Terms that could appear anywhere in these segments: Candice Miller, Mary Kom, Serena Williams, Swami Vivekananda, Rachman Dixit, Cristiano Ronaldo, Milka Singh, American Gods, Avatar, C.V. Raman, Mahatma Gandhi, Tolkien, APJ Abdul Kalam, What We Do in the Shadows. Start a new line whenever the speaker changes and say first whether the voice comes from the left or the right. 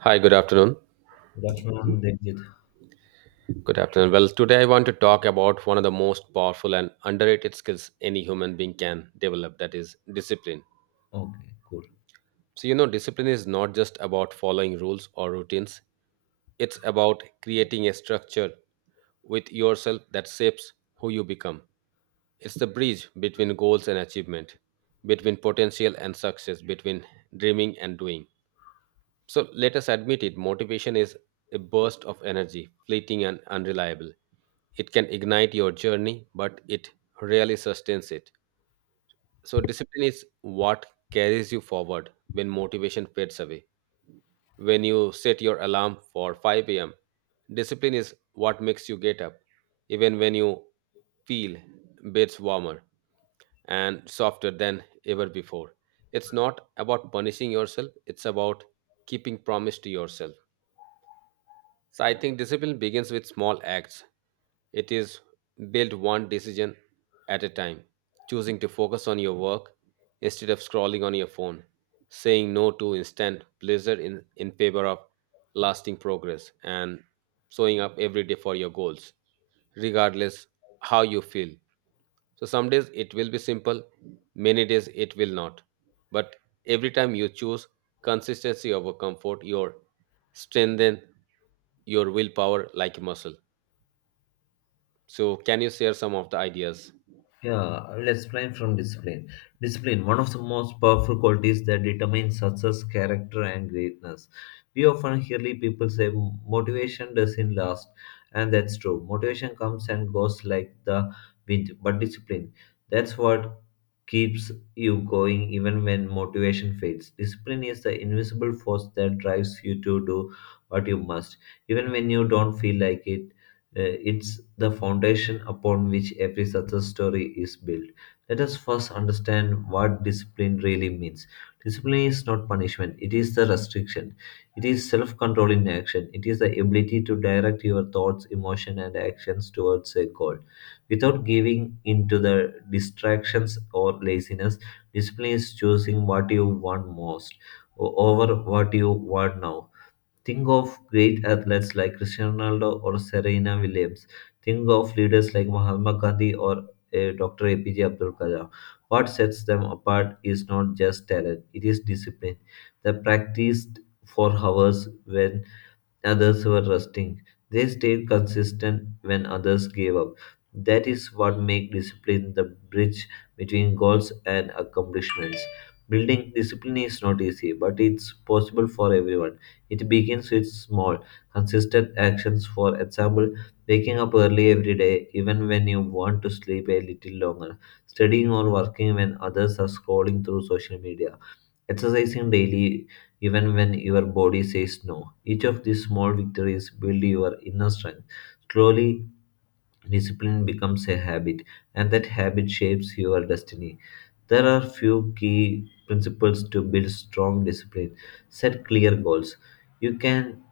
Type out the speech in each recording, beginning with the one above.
right: Hi, good afternoon.
left: Rachman Dixit.
right: Good afternoon. Well, today I want to talk about one of the most powerful and underrated skills any human being can develop that is discipline.
left: Okay, cool.
right: So, discipline is not just about following rules or routines, it's about creating a structure with yourself that shapes who you become. It's the bridge between goals and achievement, between potential and success, between dreaming and doing. So let us admit it motivation is a burst of energy, fleeting and unreliable. It can ignite your journey, but it rarely sustains it. So, discipline is what carries you forward when motivation fades away. When you set your alarm for 5 a.m., discipline is what makes you get up, even when you feel bits warmer and softer than ever before. It's not about punishing yourself, it's about keeping promise to yourself. So I think discipline begins with small acts. It is built one decision at a time, choosing to focus on your work instead of scrolling on your phone, saying no to instant pleasure in favor of lasting progress, and showing up every day for your goals, regardless how you feel. So some days it will be simple, many days it will not. But every time you choose consistency over comfort, you strengthen your willpower like a muscle. So can you share some of the ideas?
left: Yeah, let's plan from discipline. Discipline, one of the most powerful qualities that determines success, character, and greatness. We often hear people say motivation doesn't last, and that's true. Motivation comes and goes like the wind, but discipline, that's what keeps you going even when motivation fades. Discipline is the invisible force that drives you to do what you must, even when you don't feel like it. It's the foundation upon which every success story is built. Let us first understand what discipline really means. Discipline is not punishment, it is the restriction. It is self control in action. It is the ability to direct your thoughts, emotion, and actions towards a goal. Without giving in to the distractions or laziness, discipline is choosing what you want most over what you want now. Think of great athletes like Cristiano Ronaldo or Serena Williams. Think of leaders like Mahatma Gandhi or Dr. APJ Abdul Kalam. What sets them apart is not just talent, it is discipline. They practiced for hours when others were resting. They stayed consistent when others gave up. That is what makes discipline the bridge between goals and accomplishments. Building discipline is not easy, but it's possible for everyone. It begins with small, consistent actions. For example, waking up early every day, even when you want to sleep a little longer, studying or working when others are scrolling through social media. Exercising daily, even when your body says no. Each of these small victories build your inner strength. Slowly, discipline becomes a habit, and that habit shapes your destiny. There are few key principles to build strong discipline. Set clear goals. You can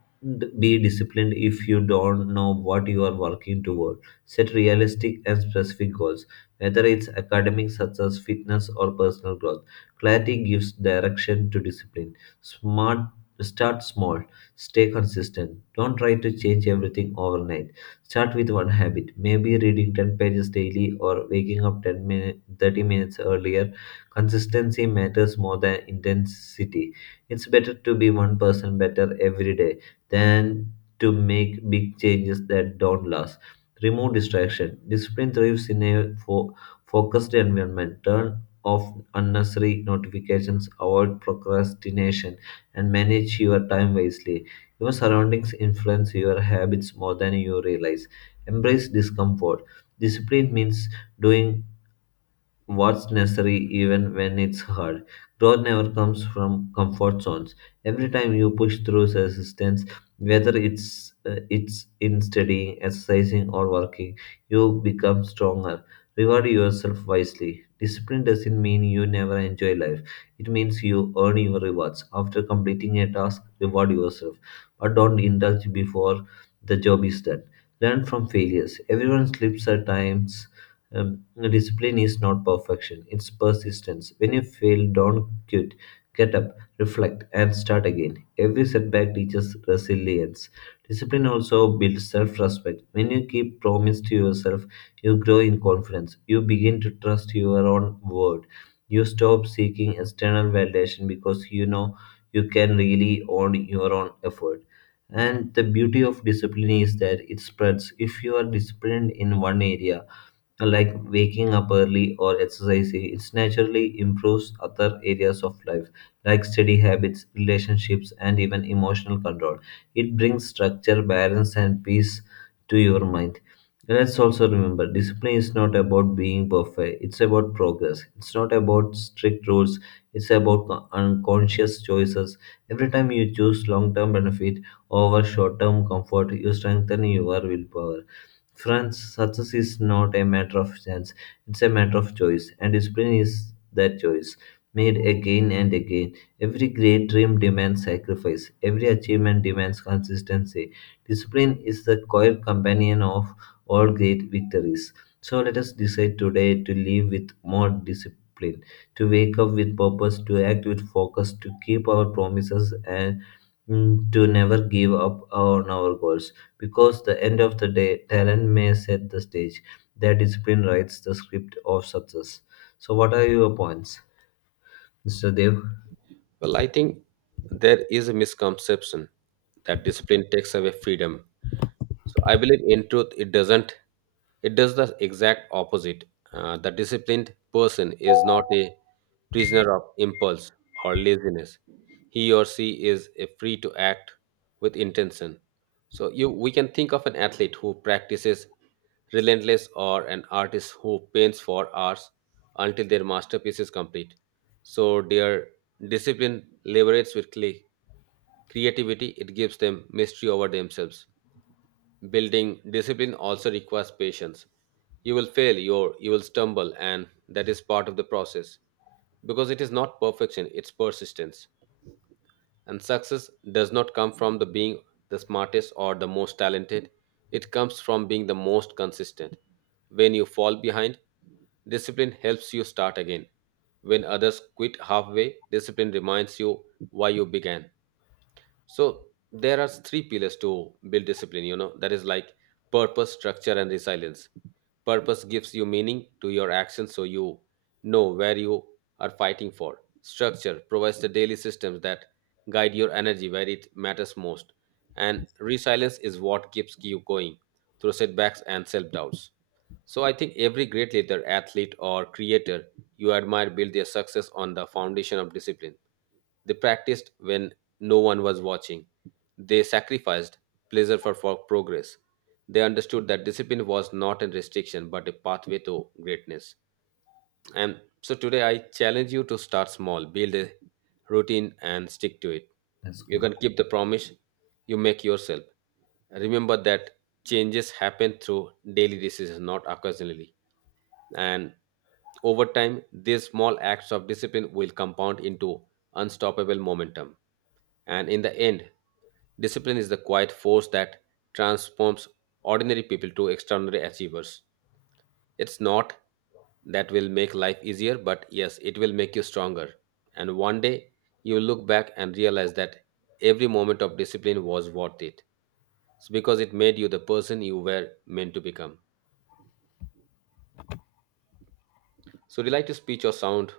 left: be disciplined if you don't know what you are working toward. Set realistic and specific goals, whether it's academic success, fitness, or personal growth. Clarity gives direction to discipline. Smart, start small, stay consistent. Don't try to change everything overnight. Start with one habit, maybe reading 10 pages daily or waking up 10 minutes, 30 minutes earlier. Consistency matters more than intensity. It's better to be one person better every day than to make big changes that don't last. Remove distraction. Discipline thrives in a focused environment. Turn off unnecessary notifications, avoid procrastination, and manage your time wisely. Your surroundings influence your habits more than you realize. Embrace discomfort. Discipline means doing what's necessary even when it's hard. Growth never comes from comfort zones. Every time you push through resistance, whether it's in studying, exercising, or working, you become stronger. Reward yourself wisely. Discipline doesn't mean you never enjoy life. It means you earn your rewards. After completing a task, reward yourself, but don't indulge before the job is done. Learn from failures. Everyone slips at times, um, Discipline is not perfection, it's persistence. When you fail, don't quit. Get up, reflect, and start again. Every setback teaches resilience. Discipline also builds self respect. When you keep promise to yourself, you grow in confidence. You begin to trust your own word. You stop seeking external validation because you know you can really own your own effort. And the beauty of discipline is that it spreads. If you are disciplined in one area, like waking up early or exercising, it naturally improves other areas of life, like study habits, relationships, and even emotional control. It brings structure, balance, and peace to your mind. Let's also remember discipline is not about being perfect, it's about progress. It's not about strict rules, it's about unconscious choices. Every time you choose long term benefit over short term comfort, you strengthen your willpower. France, success is not a matter of chance, it's a matter of choice, and discipline is that choice, made again and again. Every great dream demands sacrifice, every achievement demands consistency. Discipline is the quiet companion of all great victories. So let us decide today to live with more discipline, to wake up with purpose, to act with focus, to keep our promises, and to never give up on our goals. Because the end of the day, talent may set the stage. Their discipline writes the script of success. So what are your points, Mr. Dev?
right: Well, I think there is a misconception that discipline takes away freedom, so I believe in truth, it doesn't. It does the exact opposite. The disciplined person is not a prisoner of impulse or laziness. He or she is free to act with intention. So we can think of an athlete who practices relentless or an artist who paints for hours until their masterpiece is complete. So their discipline liberates with creativity. It gives them mystery over themselves. Building discipline also requires patience. You will fail, you will stumble, and that is part of the process. Because it is not perfection, it's persistence. And success does not come from the being the smartest or the most talented. It comes from being the most consistent. When you fall behind, discipline helps you start again. When others quit halfway, discipline reminds you why you began. So there are three pillars to build discipline, that is like purpose, structure, and resilience. Purpose gives you meaning to your actions so you know where you are fighting for. Structure provides the daily systems that guide your energy where it matters most. And resilience is what keeps you going through setbacks and self doubts. So I think every great leader, athlete, or creator you admire build their success on the foundation of discipline. They practiced when no one was watching. They sacrificed pleasure for progress. They understood that discipline was not a restriction but a pathway to greatness. And so today I challenge you to start small, build a routine, and stick to it.
left: That's
right: You
left: cool.
right: can keep the promise you make yourself. Remember that changes happen through daily decisions, not occasionally. And over time, these small acts of discipline will compound into unstoppable momentum. And in the end, discipline is the quiet force that transforms ordinary people to extraordinary achievers. It's not that will make life easier, but yes, it will make you stronger. And one day you look back and realize that every moment of discipline was worth it. It's because it made you the person you were meant to become. So, would you like to speak or sound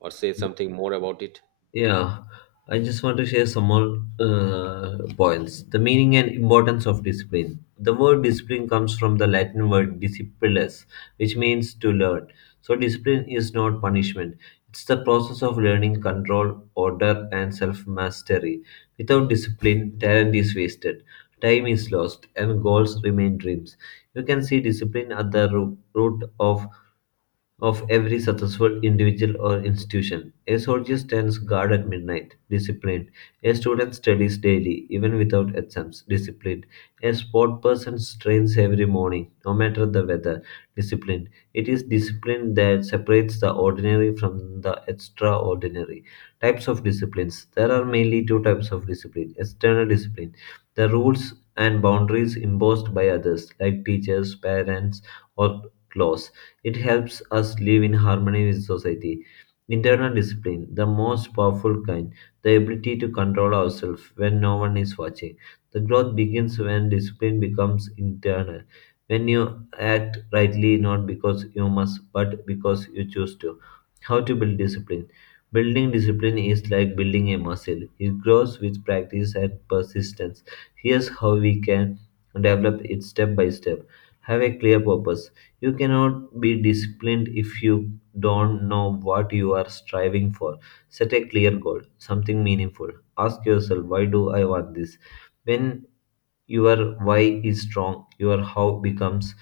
right: or say something more about it?
left: Yeah, I just want to share some more points. The meaning and importance of discipline. The word discipline comes from the Latin word discipulus, which means to learn. So, discipline is not punishment, it's the process of learning control, order, and self mastery. Without discipline, talent is wasted, time is lost, and goals remain dreams. You can see discipline at the root of every successful individual or institution. A soldier stands guard at midnight, disciplined. A student studies daily, even without exams, disciplined. A sport person trains every morning, no matter the weather, disciplined. It is discipline that separates the ordinary from the extraordinary. Types of disciplines. There are mainly two types of discipline: external discipline, the rules and boundaries imposed by others, like teachers, parents, or laws. It helps us live in harmony with society. Internal discipline, the most powerful kind, the ability to control ourselves when no one is watching. The growth begins when discipline becomes internal. When you act rightly, not because you must, but because you choose to. How to build discipline? Building discipline is like building a muscle. It grows with practice and persistence. Here's how we can develop it step by step. Have a clear purpose. You cannot be disciplined if you don't know what you are striving for. Set a clear goal, something meaningful. Ask yourself, why do I want this? When your why is strong, your how becomes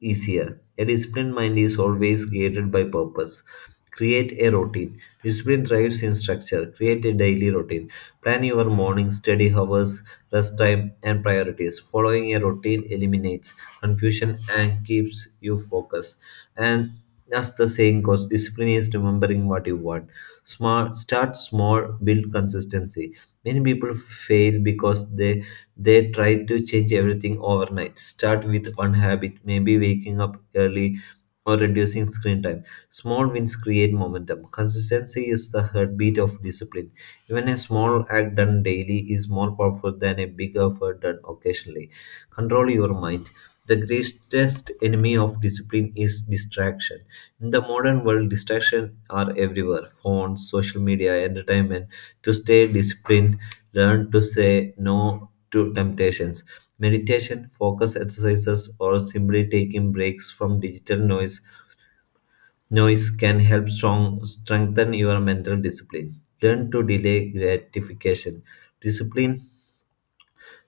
left: easier. A disciplined mind is always guided by purpose. Create a routine. Discipline thrives in structure. Create a daily routine. Plan your morning, study hours, rest time, and priorities. Following a routine eliminates confusion and keeps you focused. And as the saying goes, discipline is remembering what you want. Smart, start small, build consistency. Many people fail because they try to change everything overnight. Start with one habit, maybe waking up early or reducing screen time. Small wins create momentum. Consistency is the heartbeat of discipline. Even a small act done daily is more powerful than a big effort done occasionally. Control your mind. The greatest enemy of discipline is distraction. In the modern world, distractions are everywhere: phones, social media, entertainment. To stay disciplined, learn to say no to temptations. Meditation, focus exercises, or simply taking breaks from digital noise can help strengthen your mental discipline. Learn to delay gratification. Discipline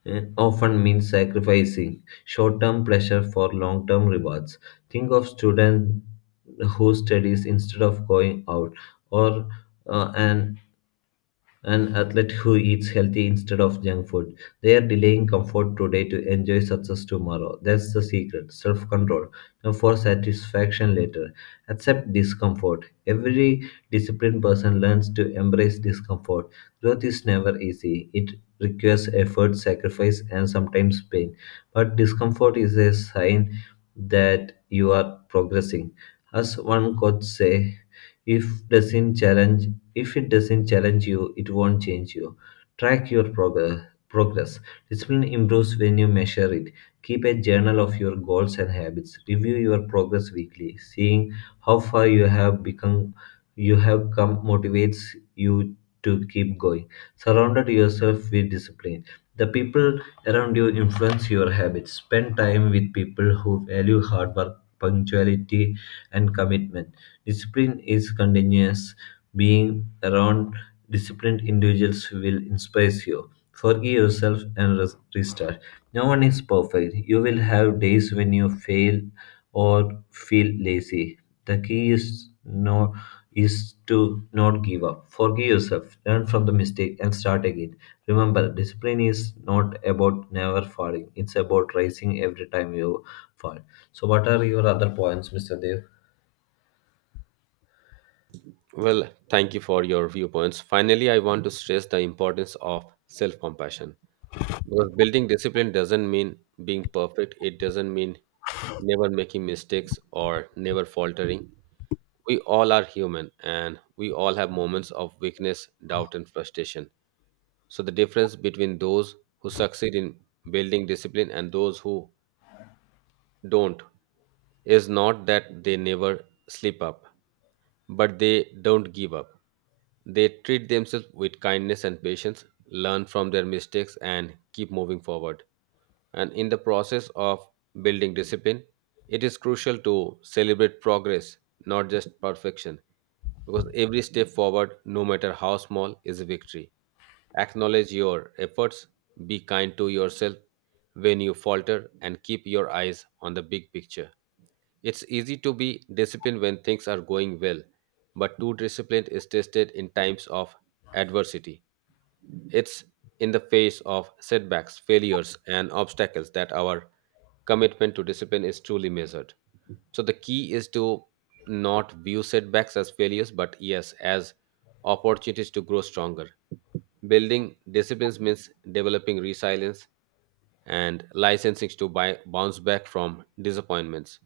left: often means sacrificing short term pleasure for long term rewards. Think of student who studies instead of going out, or uh, an an athlete who eats healthy instead of junk food. They are delaying comfort today to enjoy success tomorrow. That's the secret. Self control. And for satisfaction later. Accept discomfort. Every disciplined person learns to embrace discomfort. Growth is never easy. It requires effort, sacrifice, and sometimes pain. But discomfort is a sign that you are progressing. As one coach say, if doesn't challenge if it doesn't challenge you, it won't change you. Track your progress. Discipline improves when you measure it. Keep a journal of your goals and habits. Review your progress weekly. Seeing how far you have become, you have come motivates you to keep going. Surrounded yourself with discipline. The people around you influence your habits. Spend time with people who value hard work, punctuality, and commitment. Discipline is continuous. Being around disciplined individuals will inspire you. Forgive yourself and restart. No one is perfect. You will have days when you fail or feel lazy. The key is no is to not give up. Forgive yourself, learn from the mistake and start again. Remember, discipline is not about never falling. It's about rising every time you fall. So what are your other points, Mr. Dev?
right: Well, thank you for your viewpoints. Finally, I want to stress the importance of self compassion. Because building discipline doesn't mean being perfect. It doesn't mean never making mistakes or never faltering. We all are human and we all have moments of weakness, doubt, and frustration. So, the difference between those who succeed in building discipline and those who don't is not that they never slip up, but they don't give up. They treat themselves with kindness and patience, learn from their mistakes, and keep moving forward. And in the process of building discipline, it is crucial to celebrate progress, not just perfection, because every step forward, no matter how small, is a victory. Acknowledge your efforts, be kind to yourself when you falter, and keep your eyes on the big picture. It's easy to be disciplined when things are going well, but true discipline is tested in times of adversity. It's in the face of setbacks, failures, and obstacles that our commitment to discipline is truly measured. So the key is to not view setbacks as failures, but yes, as opportunities to grow stronger. Building disciplines means developing resilience and licensing to buy, bounce back from disappointments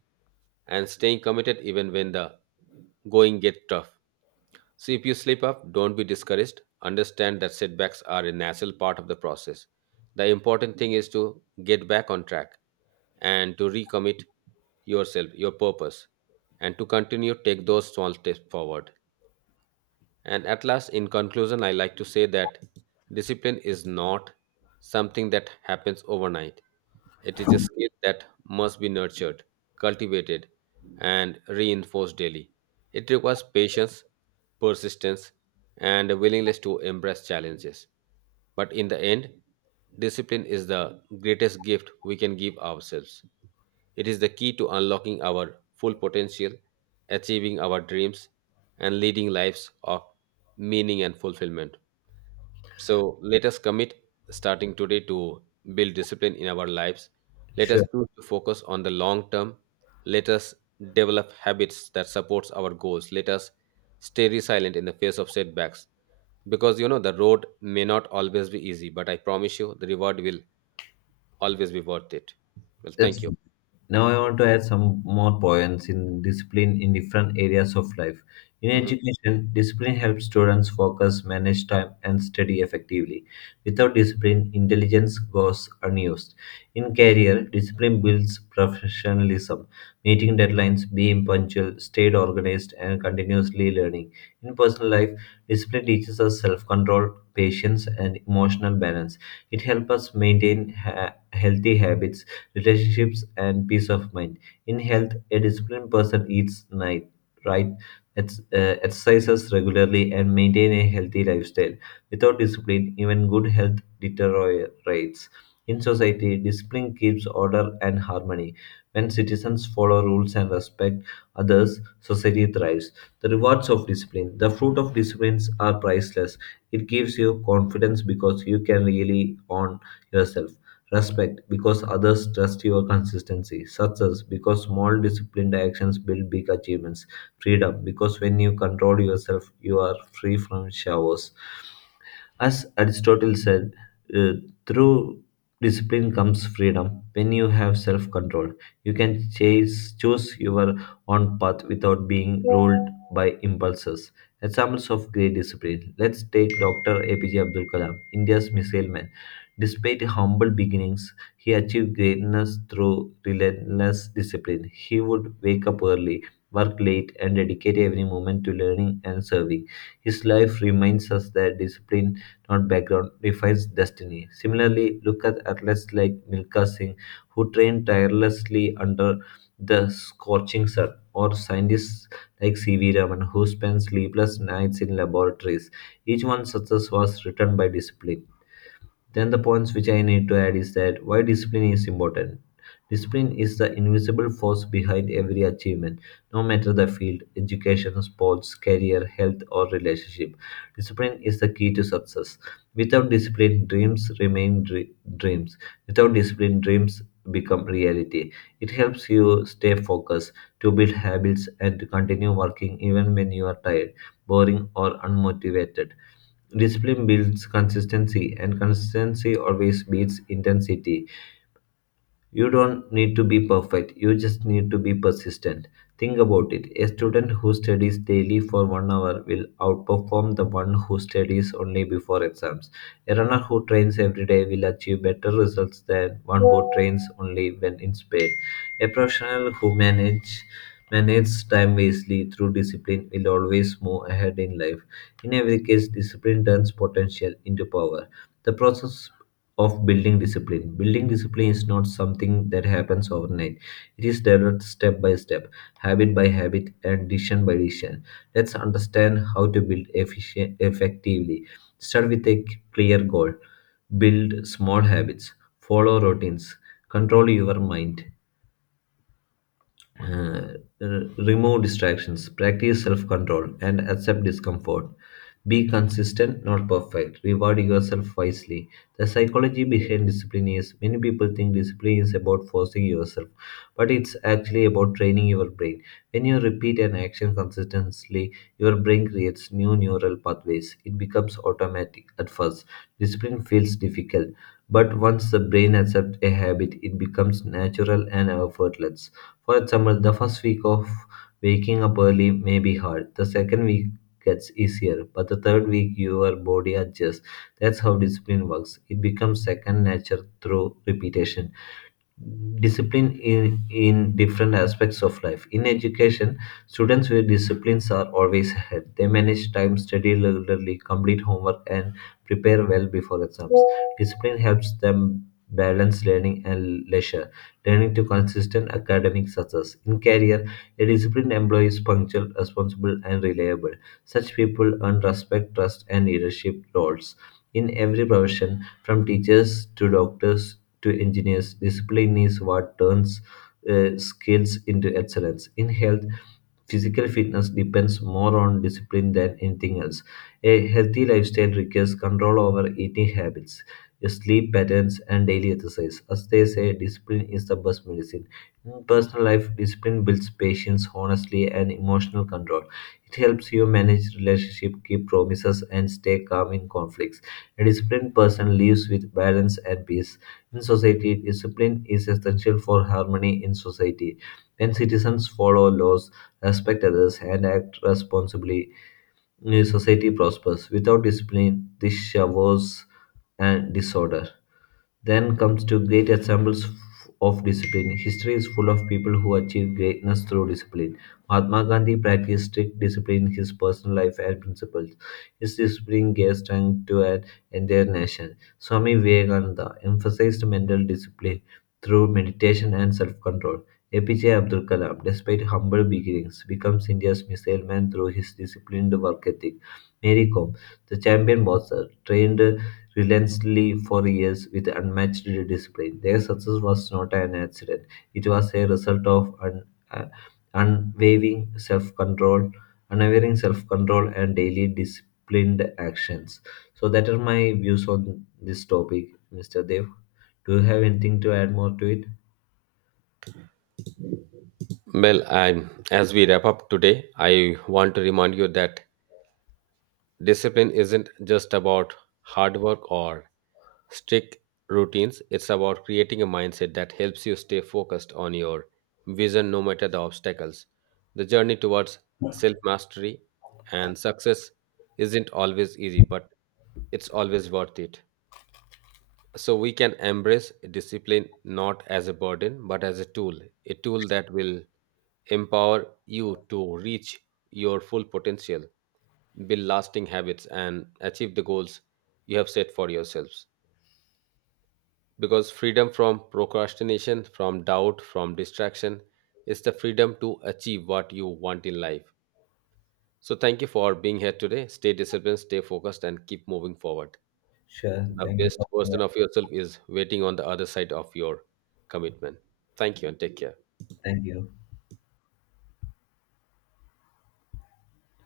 right: and staying committed even when the going get tough. So if you slip up, don't be discouraged. Understand that setbacks are a natural part of the process. The important thing is to get back on track and to recommit yourself, your purpose, and to continue take those small steps forward. And at last, in conclusion, I like to say that discipline is not something that happens overnight. It is a skill that must be nurtured, cultivated, and reinforced daily. It requires patience, persistence, and a willingness to embrace challenges. But in the end, discipline is the greatest gift we can give ourselves. It is the key to unlocking our full potential, achieving our dreams, and leading lives of meaning and fulfillment. So let us commit starting today to build discipline in our lives. Let us
left: Sure.
right: choose to focus on the long term. Let us develop habits that supports our goals. Let us stay resilient in the face of setbacks because the road may not always be easy, but I promise you the reward will always be worth it. Well, thank
left: That's,
right: you.
left: now I want to add some more points in discipline in different areas of life. In
right: Mhm.
left: education, discipline helps students focus, manage time, and study effectively. Without discipline, intelligence goes unused. In career, discipline builds professionalism, meeting deadlines, being punctual, stayed organized, and continuously learning. In personal life, discipline teaches us self-control, patience, and emotional balance. It helps us maintain healthy habits, relationships, and peace of mind. In health, a disciplined person eats right, exercises regularly, and maintain a healthy lifestyle. Without discipline, even good health deteriorates. In society, discipline keeps order and harmony. When citizens follow rules and respect others, society thrives. The rewards of discipline. The fruit of disciplines are priceless. It gives you confidence because you can really own yourself. Respect because others trust your consistency. Success because small disciplined actions build big achievements. Freedom because when you control yourself, you are free from showers. As Aristotle said, uh, through discipline comes freedom. When you have self control, you can choose your own path without being ruled by impulses. Examples of great discipline. Let's take Dr. APJ Abdul Kalam, India's missile man. Despite humble beginnings, he achieved greatness through relentless discipline. He would wake up early, work late, and dedicate every moment to learning and serving. His life reminds us that discipline, not background, defines destiny. Similarly, look at athletes like Milka Singh, who train tirelessly under the scorching sun, or scientists like C.V. Raman, who spend sleepless nights in laboratories. Each one's success was written by discipline. Then the points which I need to add is that why discipline is important. Discipline is the invisible force behind every achievement, no matter the field, education, sports, career, health, or relationship. Discipline is the key to success. Without discipline, dreams. Without discipline, dreams become reality. It helps you stay focused, to build habits, and to continue working even when you are tired, boring, or unmotivated. Discipline builds consistency, and consistency always beats intensity. You don't need to be perfect, you just need to be persistent. Think about it: a student who studies daily for 1 hour will outperform the one who studies only before exams. A runner who trains every day will achieve better results than one who trains only when in pain. A professional who manages time wisely through discipline will always move ahead in life. In every case, discipline turns potential into power. The process of building discipline. Building discipline is not something that happens overnight. It is developed step by step, habit by habit, and decision by decision. Let's understand how to build efficient, effectively. Start with a clear goal. Build small habits. Follow routines. Control your mind. Uh, r- Remove distractions, practice self control, and accept discomfort. Be consistent, not perfect. Reward yourself wisely. The psychology behind discipline is many people think discipline is about forcing yourself, but it's actually about training your brain. When you repeat an action consistently, your brain creates new neural pathways. It becomes automatic at first. Discipline feels difficult, but once the brain accepts a habit, it becomes natural and effortless. For example, the first week of waking up early may be hard. The second week gets easier, but the third week your body adjusts. That's how discipline works. It becomes second nature through repetition discipline in different aspects of life. In education, students with disciplines are always ahead. They manage time, study regularly, complete homework, and prepare well before exams. Discipline helps them balance learning and leisure, learning to consistent academic success. In career, a disciplined employee is punctual, responsible, and reliable. Such people earn respect, trust, and leadership roles. In every profession, from teachers to doctors to engineers. Discipline is what turns skills into excellence. In health, physical fitness depends more on discipline than anything else. A healthy lifestyle requires control over eating habits, sleep patterns, and daily exercise. As they say, discipline is the best medicine. In personal life, discipline builds patience, honesty, and emotional control. It helps you manage relationship, keep promises, and stay calm in conflicts. A disciplined person lives with balance and peace. In society, discipline is essential for harmony in society. When citizens follow laws, respect others, and act responsibly, a society prospers. Without discipline, this showers and disorder. Then comes to great examples of discipline. History is full of people who achieved greatness through discipline. Mahatma Gandhi practiced strict discipline in his personal life and principles. His discipline gave strength to an entire nation. Swami Vivekananda emphasized mental discipline through meditation and self control. APJ Abdul Kalam, despite humble beginnings, becomes India's missile man through his disciplined work ethic. Mary Kom, the champion boxer, trained relentlessly for years with unmatched discipline. Their success was not an accident, it was a result of uh, unwavering unwavering self control, and daily disciplined actions. So, that are my views on this topic, Mr. Dev. Do you have anything to add more to it?
right: Well, as we wrap up today, I want to remind you that discipline isn't just about hard work or strict routines, it's about creating a mindset that helps you stay focused on your vision no matter the obstacles. The journey towards self mastery and success isn't always easy, but it's always worth it. So we can embrace discipline not as a burden, but as a tool that will empower you to reach your full potential build lasting habits, and achieve the goals you have set for yourselves. Because freedom from procrastination, from doubt, from distraction is the freedom to achieve what you want in life. So, thank you for being here today. Stay disciplined, stay focused, and keep moving forward.
left: Sure.
right: The
left: Thank you
right: best
left: so much.
right: version of yourself is waiting on the other side of your commitment. Thank you and take care.
left: Thank you.